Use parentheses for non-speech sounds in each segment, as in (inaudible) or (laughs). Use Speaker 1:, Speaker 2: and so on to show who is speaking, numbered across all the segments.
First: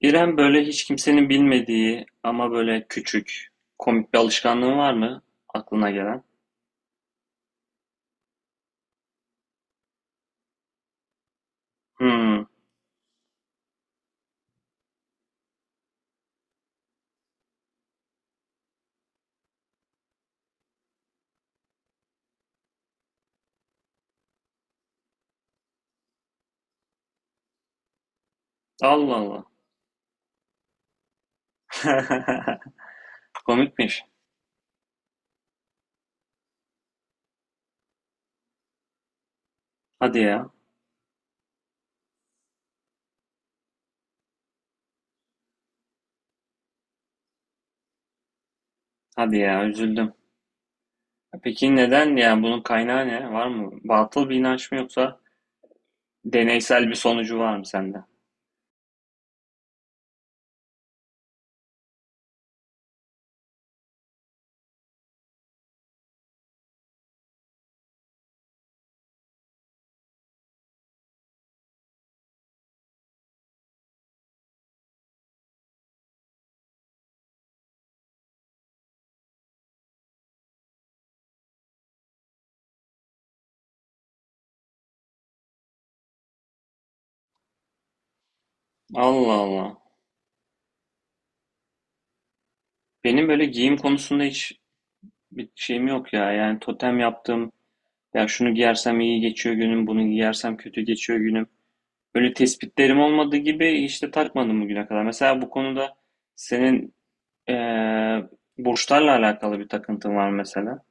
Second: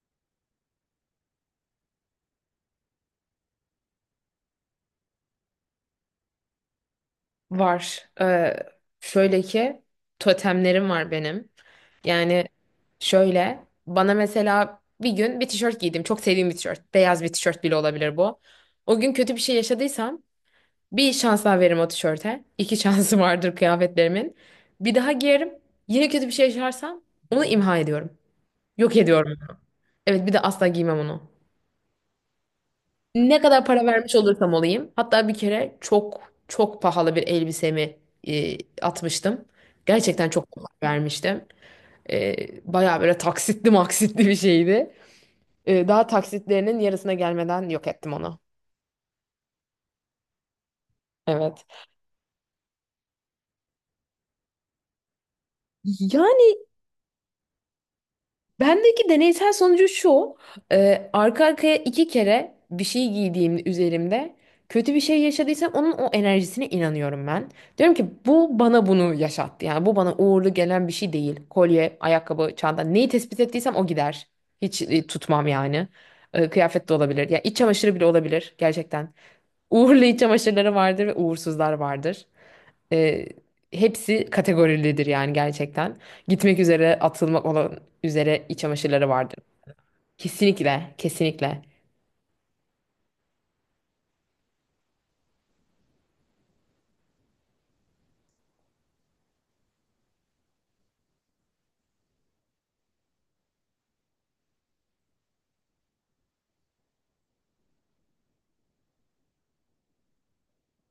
Speaker 1: İrem böyle hiç kimsenin bilmediği ama böyle küçük, komik bir alışkanlığın var mı aklına gelen?
Speaker 2: Var. Şöyle ki totemlerim var benim.
Speaker 1: Hmm.
Speaker 2: Yani şöyle bana mesela bir gün bir tişört giydim. Çok sevdiğim bir tişört. Beyaz bir tişört bile olabilir bu. O gün kötü bir şey yaşadıysam bir şans daha veririm o tişörte. İki (laughs) şansı vardır kıyafetlerimin. Bir daha giyerim. Yine kötü bir şey yaşarsam onu imha ediyorum. Yok
Speaker 1: Allah
Speaker 2: ediyorum.
Speaker 1: Allah.
Speaker 2: Evet, bir de asla giymem onu. Ne
Speaker 1: (laughs)
Speaker 2: kadar para
Speaker 1: Komikmiş.
Speaker 2: vermiş olursam olayım. Hatta bir kere çok çok pahalı bir elbisemi atmıştım.
Speaker 1: Hadi
Speaker 2: Gerçekten
Speaker 1: ya,
Speaker 2: çok pahalı vermiştim. E, Bayağı böyle taksitli maksitli bir şeydi. Daha taksitlerinin yarısına gelmeden yok ettim onu.
Speaker 1: hadi ya, üzüldüm.
Speaker 2: Evet.
Speaker 1: Peki neden ya, bunun kaynağı ne? Var mı? Batıl bir inanç mı, yoksa
Speaker 2: Yani
Speaker 1: deneysel bir sonucu var mı sende?
Speaker 2: bendeki deneysel sonucu şu. Arka arkaya iki kere bir şey giydiğim üzerimde kötü bir şey yaşadıysam onun o enerjisine inanıyorum ben. Diyorum ki bu bana bunu yaşattı. Yani bu bana uğurlu gelen bir şey değil. Kolye, ayakkabı, çanta, neyi tespit ettiysem o gider. Hiç tutmam yani. Kıyafet de olabilir. Ya iç çamaşırı bile olabilir gerçekten. Uğurlu iç çamaşırları vardır ve uğursuzlar vardır. E, Hepsi kategorilidir yani gerçekten. Gitmek üzere, atılmak olan üzere iç çamaşırları
Speaker 1: Allah
Speaker 2: vardır.
Speaker 1: Allah.
Speaker 2: Kesinlikle, kesinlikle.
Speaker 1: Benim böyle giyim konusunda hiç bir şeyim yok ya. Yani totem yaptım. Ya şunu giyersem iyi geçiyor günüm, bunu giyersem kötü geçiyor günüm. Öyle tespitlerim olmadığı gibi işte takmadım bugüne kadar. Mesela bu konuda senin eee burçlarla alakalı bir takıntın var mesela.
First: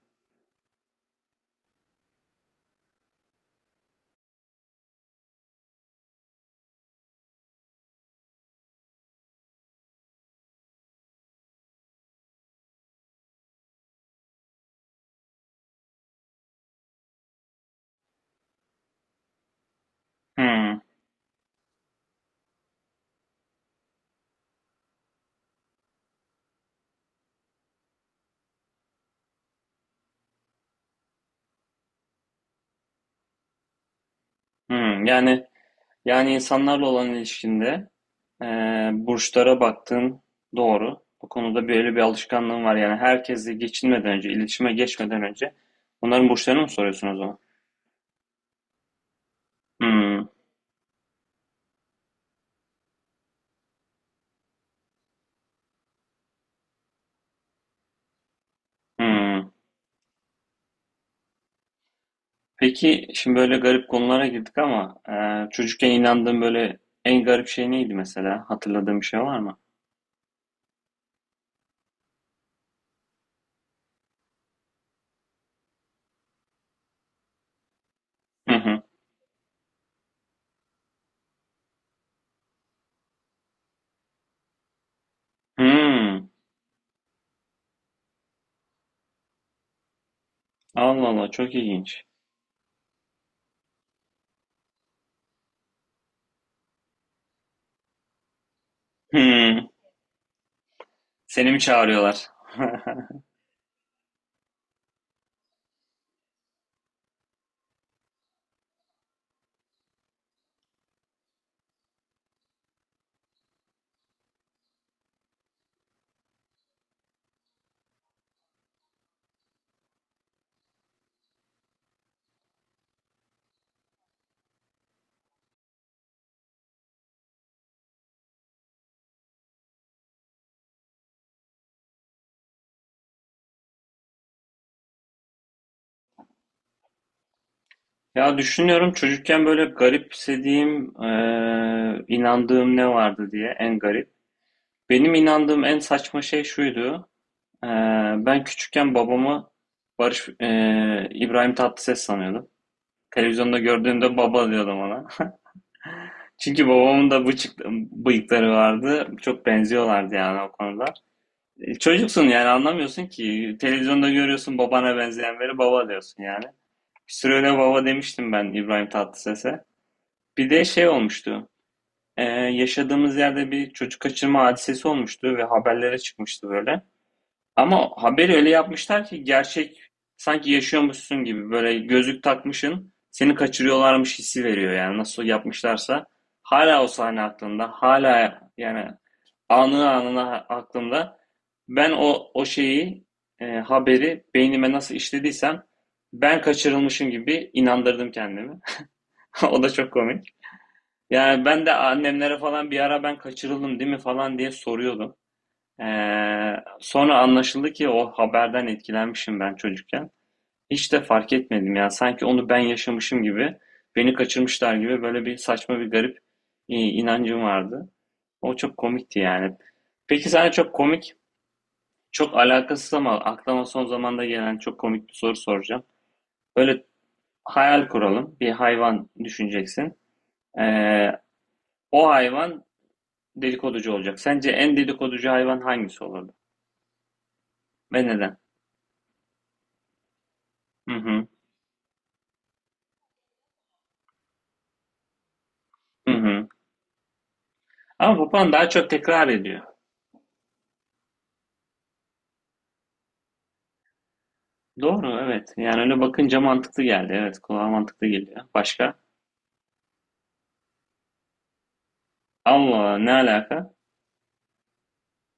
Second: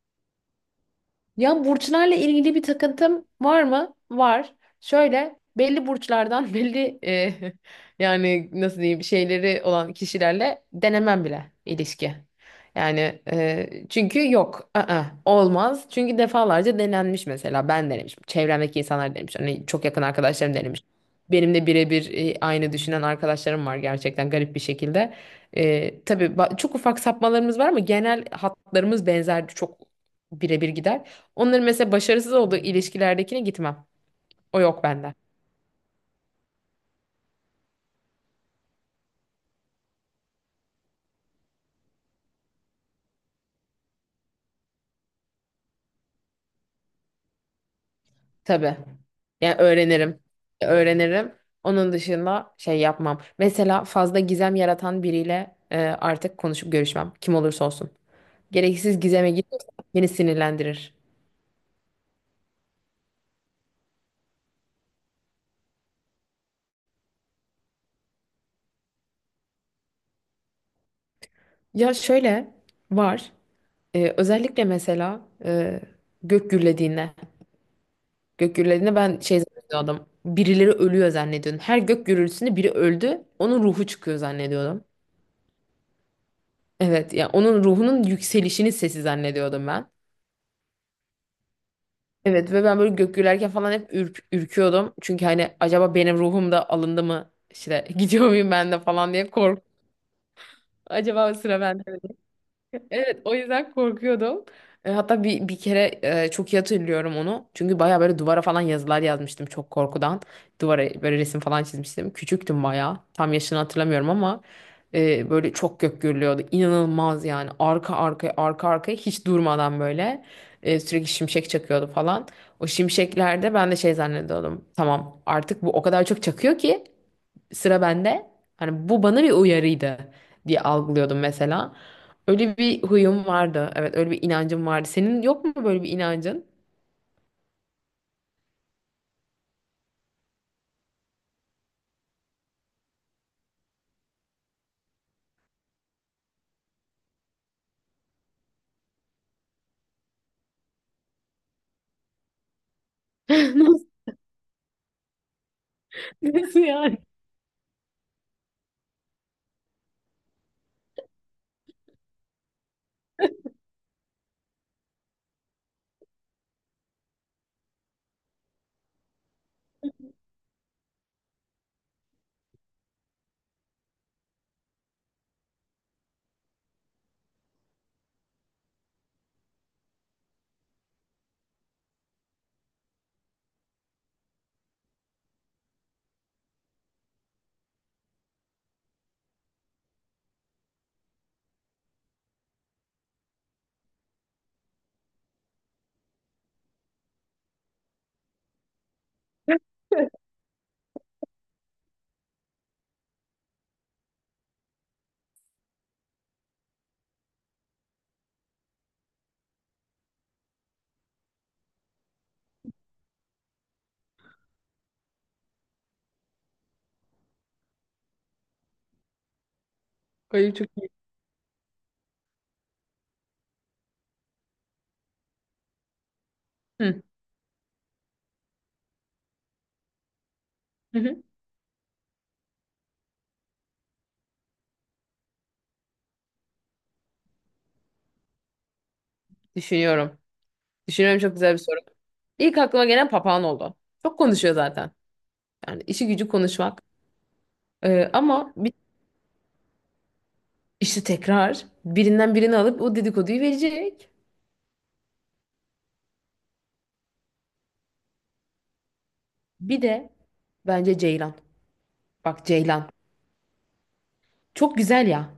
Speaker 2: Ya burçlarla ilgili bir takıntım var mı? Var. Şöyle belli burçlardan (laughs) belli yani nasıl diyeyim şeyleri olan kişilerle denemem bile ilişki. Yani çünkü yok, ı-ı, olmaz. Çünkü defalarca denenmiş, mesela ben denemişim, çevremdeki insanlar denemiş, hani çok yakın arkadaşlarım
Speaker 1: Hmm,
Speaker 2: denemiş. Benim de birebir aynı düşünen arkadaşlarım var gerçekten garip bir şekilde. Tabii çok ufak sapmalarımız var ama genel hatlarımız benzer, çok birebir gider. Onların mesela başarısız olduğu ilişkilerdekine gitmem. O yok
Speaker 1: hmm.
Speaker 2: bende.
Speaker 1: Yani insanlarla olan ilişkinde, burçlara baktığın doğru. Bu konuda böyle bir alışkanlığın var. Yani herkesle geçinmeden önce, iletişime geçmeden önce onların burçlarını mı soruyorsun o zaman?
Speaker 2: Tabii. Yani öğrenirim.
Speaker 1: Hmm,
Speaker 2: Öğrenirim. Onun dışında şey yapmam. Mesela fazla gizem yaratan biriyle artık konuşup görüşmem. Kim olursa olsun. Gereksiz gizeme
Speaker 1: hmm.
Speaker 2: gidiyorsa beni sinirlendirir.
Speaker 1: Peki şimdi böyle garip konulara girdik, ama çocukken inandığın böyle en garip şey neydi mesela? Hatırladığın bir şey var mı?
Speaker 2: Ya şöyle var. Özellikle mesela gök gürlediğinde.
Speaker 1: Hı
Speaker 2: Gök
Speaker 1: hı.
Speaker 2: gürlediğinde ben şey zannediyordum. Birileri ölüyor zannediyordum. Her gök gürültüsünde biri öldü. Onun ruhu çıkıyor zannediyordum.
Speaker 1: Hmm.
Speaker 2: Evet, ya onun ruhunun yükselişinin sesi zannediyordum ben.
Speaker 1: Allah Allah, çok ilginç.
Speaker 2: Evet ve ben böyle gök gürlerken falan hep ürküyordum. Çünkü hani acaba benim ruhum da alındı mı? İşte (laughs) gidiyor muyum ben de falan diye kork.
Speaker 1: Hmm.
Speaker 2: Acaba o
Speaker 1: Seni mi
Speaker 2: sıra bende.
Speaker 1: çağırıyorlar? (laughs)
Speaker 2: Evet, o yüzden korkuyordum. Hatta bir kere çok iyi hatırlıyorum onu. Çünkü baya böyle duvara falan yazılar yazmıştım çok korkudan. Duvara böyle resim falan çizmiştim. Küçüktüm baya. Tam yaşını hatırlamıyorum ama böyle çok gök gürlüyordu. İnanılmaz yani. Arka arkaya arka arkaya hiç durmadan böyle sürekli şimşek çakıyordu falan. O şimşeklerde ben de şey zannediyordum. Tamam, artık bu o kadar çok çakıyor ki sıra bende. Hani bu bana bir uyarıydı diye algılıyordum mesela. Öyle bir huyum vardı. Evet, öyle bir inancım vardı. Senin yok mu böyle bir inancın?
Speaker 1: Ya düşünüyorum, çocukken böyle garipsediğim, inandığım ne vardı diye, en garip. Benim inandığım en saçma şey şuydu. E, Ben küçükken babamı Barış e, İbrahim Tatlıses sanıyordum. Televizyonda
Speaker 2: (laughs) Nasıl
Speaker 1: gördüğümde baba diyordum ona.
Speaker 2: nasıl
Speaker 1: Çünkü
Speaker 2: yani?
Speaker 1: babamın da bıyıkları vardı. Çok benziyorlardı yani o konuda. Çocuksun yani, anlamıyorsun ki. Televizyonda görüyorsun, babana benzeyen biri, baba diyorsun yani. Bir süre öyle baba demiştim ben İbrahim Tatlıses'e. Bir de şey olmuştu. Yaşadığımız yerde bir çocuk kaçırma hadisesi olmuştu ve haberlere çıkmıştı böyle. Ama haberi öyle yapmışlar ki, gerçek sanki yaşıyormuşsun gibi, böyle gözlük takmışın, seni kaçırıyorlarmış hissi veriyor. Yani nasıl yapmışlarsa, hala o sahne aklımda, hala yani anı anına aklımda, ben o şeyi, haberi beynime nasıl işlediysem ben kaçırılmışım gibi inandırdım kendimi. (laughs) O da çok komik. Yani ben de annemlere falan bir ara, ben kaçırıldım değil mi falan diye soruyordum. Ee, sonra anlaşıldı ki o haberden etkilenmişim ben çocukken. Hiç de fark etmedim ya. Sanki onu ben yaşamışım gibi, beni kaçırmışlar gibi, böyle bir saçma, bir garip inancım vardı. O çok komikti yani. Peki sana
Speaker 2: Öyle çok
Speaker 1: çok
Speaker 2: iyi.
Speaker 1: komik, çok alakasız ama aklıma son zamanda gelen çok komik bir soru soracağım. Böyle
Speaker 2: Hı.
Speaker 1: hayal kuralım. Bir hayvan düşüneceksin.
Speaker 2: Hı
Speaker 1: Ee,
Speaker 2: hı.
Speaker 1: o hayvan dedikoducu olacak. Sence en dedikoducu hayvan hangisi olurdu? Ve neden?
Speaker 2: Düşünüyorum.
Speaker 1: Hı
Speaker 2: Düşünüyorum,
Speaker 1: hı.
Speaker 2: çok güzel bir soru. İlk aklıma gelen papağan oldu. Çok konuşuyor zaten. Yani işi
Speaker 1: Hı
Speaker 2: gücü
Speaker 1: hı.
Speaker 2: konuşmak.
Speaker 1: Ama papağan
Speaker 2: Ama
Speaker 1: daha
Speaker 2: bir,
Speaker 1: çok tekrar ediyor.
Speaker 2: işte tekrar birinden birini alıp o dedikoduyu verecek.
Speaker 1: Doğru, evet. Yani öyle bakınca mantıklı geldi. Evet, kulağa mantıklı geliyor. Başka?
Speaker 2: Bir de bence ceylan. Bak, ceylan.
Speaker 1: Allah, ne alaka?
Speaker 2: Çok güzel ya.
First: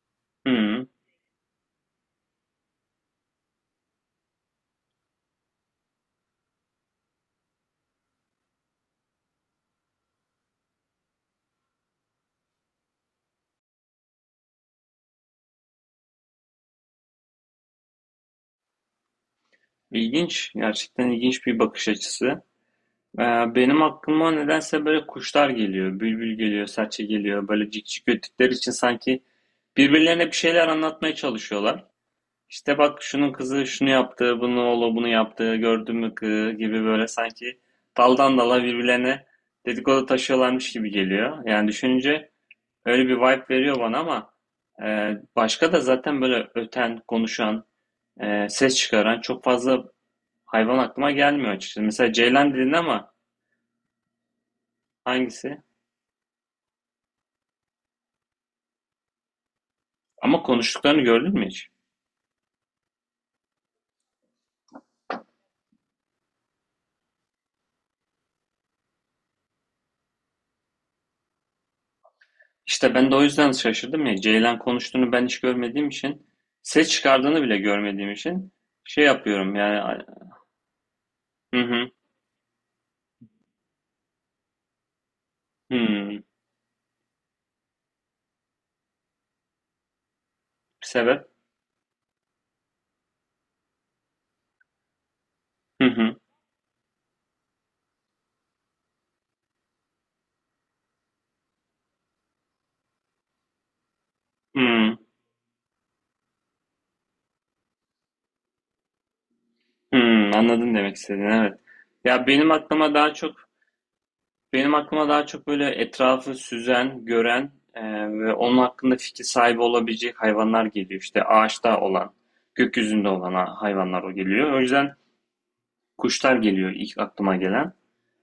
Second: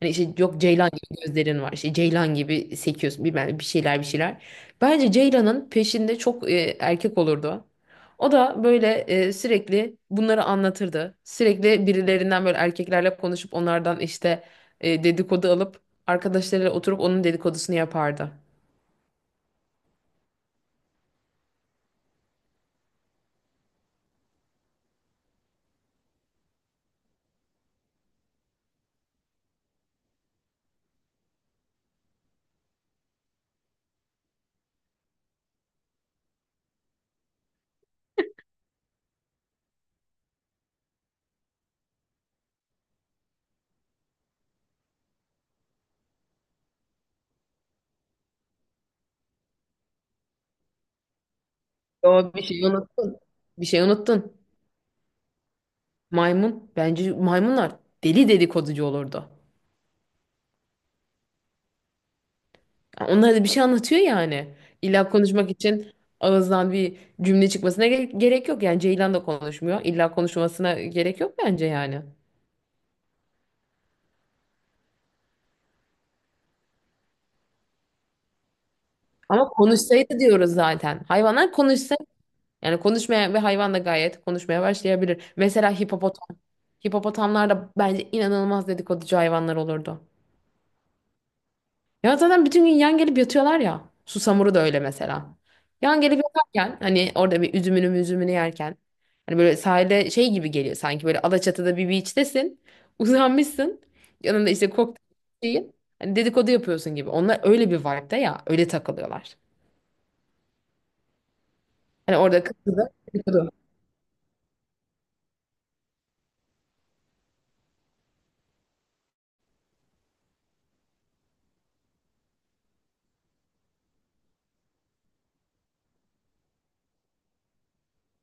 Speaker 2: Hani işte yok,
Speaker 1: Hmm,
Speaker 2: ceylan gibi gözlerin var, işte ceylan gibi sekiyorsun bilmem ne, bir şeyler bir şeyler. Bence ceylanın peşinde çok erkek olurdu. O da böyle sürekli bunları anlatırdı. Sürekli birilerinden, böyle erkeklerle konuşup onlardan işte dedikodu alıp arkadaşlarıyla oturup onun dedikodusunu yapardı.
Speaker 1: ilginç. Gerçekten ilginç bir bakış açısı. Ee, benim aklıma nedense böyle kuşlar geliyor. Bülbül geliyor, serçe geliyor. Böyle cikcik öttükleri için sanki birbirlerine bir şeyler anlatmaya çalışıyorlar. İşte, bak şunun kızı şunu yaptı, bunu oğlu bunu yaptı, gördün mü kı gibi, böyle sanki daldan dala birbirlerine dedikodu taşıyorlarmış gibi geliyor. Yani düşününce öyle bir vibe veriyor bana, ama başka da zaten böyle öten, konuşan, ses çıkaran çok fazla hayvan aklıma gelmiyor açıkçası. Mesela
Speaker 2: Yo, bir
Speaker 1: ceylan
Speaker 2: şey
Speaker 1: dedin ama.
Speaker 2: unuttun. Bir şey unuttun.
Speaker 1: Hangisi?
Speaker 2: Maymun. Bence maymunlar deli dedikoducu olurdu.
Speaker 1: Ama konuştuklarını gördün mü hiç?
Speaker 2: Onlar da bir şey anlatıyor yani. İlla konuşmak için ağızdan bir cümle çıkmasına gerek yok. Yani ceylan da konuşmuyor. İlla konuşmasına gerek yok bence yani.
Speaker 1: İşte ben de o yüzden şaşırdım ya. Ceylan konuştuğunu ben hiç görmediğim için, ses çıkardığını bile görmediğim için şey
Speaker 2: Ama
Speaker 1: yapıyorum yani.
Speaker 2: konuşsaydı diyoruz zaten. Hayvanlar
Speaker 1: Hı hı.
Speaker 2: konuşsa, yani konuşmaya ve hayvan da gayet konuşmaya başlayabilir. Mesela
Speaker 1: Hı.
Speaker 2: hipopotam. Hipopotamlar da bence inanılmaz dedikoducu hayvanlar olurdu.
Speaker 1: Sebep.
Speaker 2: Ya zaten bütün gün yan gelip yatıyorlar ya. Susamuru da öyle mesela.
Speaker 1: Hı
Speaker 2: Yan
Speaker 1: hı.
Speaker 2: gelip yatarken hani orada bir üzümünü yerken hani böyle sahile şey gibi geliyor, sanki böyle Alaçatı'da bir beach'tesin. (laughs) Uzanmışsın. Yanında işte
Speaker 1: Hı.
Speaker 2: kokteyl şeyin. Hani dedikodu yapıyorsun gibi. Onlar öyle bir vibe'da ya. Öyle takılıyorlar.
Speaker 1: Hı. Anladım demek istediğini. Evet.
Speaker 2: Hani
Speaker 1: Ya
Speaker 2: orada
Speaker 1: benim
Speaker 2: kız kızı
Speaker 1: aklıma daha çok
Speaker 2: dedikodu.
Speaker 1: benim aklıma daha çok böyle etrafı süzen, gören ve onun hakkında fikir sahibi olabilecek hayvanlar geliyor. İşte ağaçta olan, gökyüzünde olan hayvanlar o geliyor. O yüzden kuşlar geliyor ilk aklıma gelen.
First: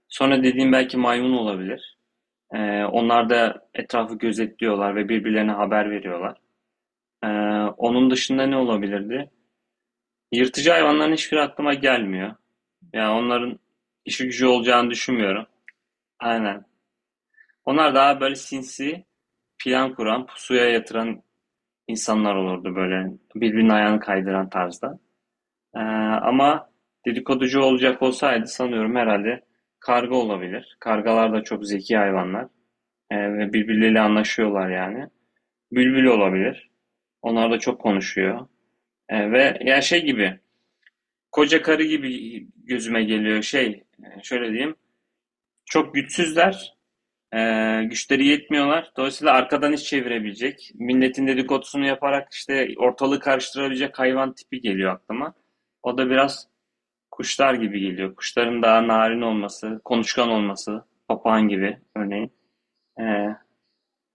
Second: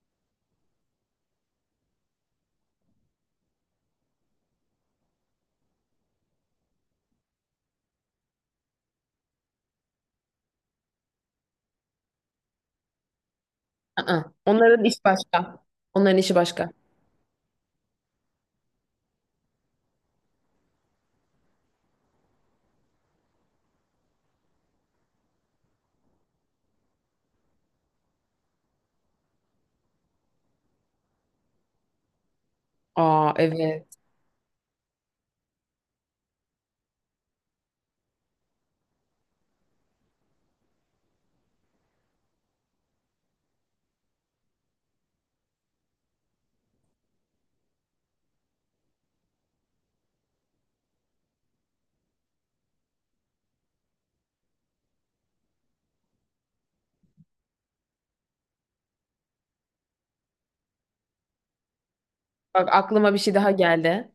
Speaker 1: Sonra dediğim belki maymun olabilir. Onlar da etrafı gözetliyorlar ve birbirlerine haber veriyorlar. Ee, onun dışında ne olabilirdi? Yırtıcı hayvanların hiçbiri aklıma gelmiyor. Yani onların
Speaker 2: Aa,
Speaker 1: işi gücü
Speaker 2: onların
Speaker 1: olacağını
Speaker 2: iş
Speaker 1: düşünmüyorum.
Speaker 2: başka. Onların işi
Speaker 1: Aynen.
Speaker 2: başka.
Speaker 1: Onlar daha böyle sinsi, plan kuran, pusuya yatıran insanlar olurdu böyle. Birbirinin ayağını kaydıran tarzda. Ama dedikoducu olacak olsaydı, sanıyorum herhalde karga olabilir. Kargalar da çok zeki hayvanlar. Ee,
Speaker 2: Aa,
Speaker 1: ve
Speaker 2: evet.
Speaker 1: birbirleriyle anlaşıyorlar yani. Bülbül olabilir. Onlar da çok konuşuyor. Ve ya şey gibi, koca karı gibi gözüme geliyor şey, şöyle diyeyim. Çok güçsüzler, e, güçleri yetmiyorlar. Dolayısıyla arkadan iş çevirebilecek, milletin dedikodusunu yaparak işte ortalığı karıştırabilecek hayvan tipi geliyor aklıma. O da biraz kuşlar gibi geliyor. Kuşların daha narin olması, konuşkan olması, papağan gibi örneğin.
Speaker 2: Bak,
Speaker 1: E,
Speaker 2: aklıma bir şey daha geldi.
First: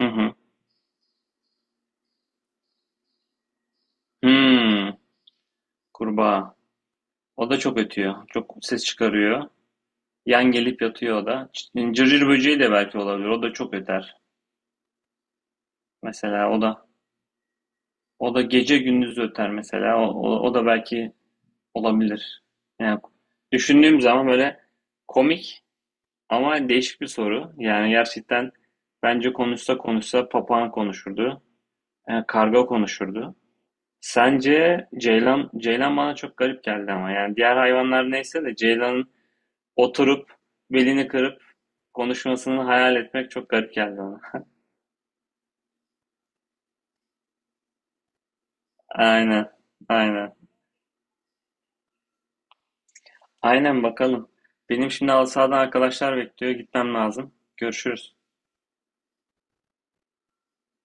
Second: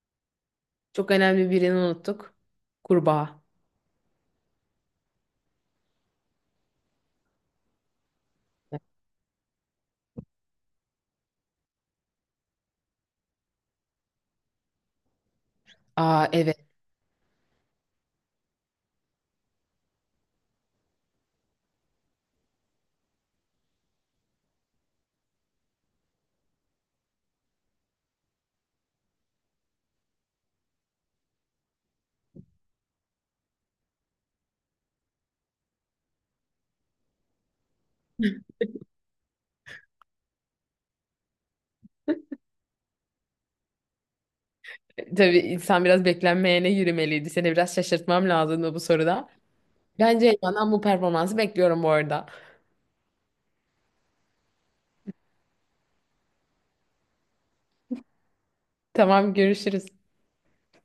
Speaker 1: hı hı.
Speaker 2: Çok önemli birini unuttuk. Kurbağa.
Speaker 1: Hmm, kurbağa. O da çok ötüyor, çok ses çıkarıyor. Yan gelip yatıyor o da. İşte cırcır böceği de belki olabilir. O da çok öter.
Speaker 2: Aa,
Speaker 1: Mesela
Speaker 2: evet.
Speaker 1: o da gece gündüz öter mesela. O da belki olabilir. Yani düşündüğüm zaman böyle komik ama değişik bir soru. Yani gerçekten bence konuşsa konuşsa papağan konuşurdu. Karga konuşurdu. Sence ceylan bana çok garip geldi, ama yani diğer hayvanlar neyse de, ceylanın oturup belini kırıp konuşmasını hayal etmek çok garip geldi bana.
Speaker 2: Tabii insan biraz beklenmeyene yürümeliydi. Seni biraz şaşırtmam lazımdı bu soruda.
Speaker 1: Aynen.
Speaker 2: Bence
Speaker 1: Aynen.
Speaker 2: Elvan'dan bu performansı bekliyorum bu arada.
Speaker 1: Aynen, bakalım. Benim şimdi halı sahadan arkadaşlar bekliyor. Gitmem lazım. Görüşürüz.
Speaker 2: Tamam, görüşürüz.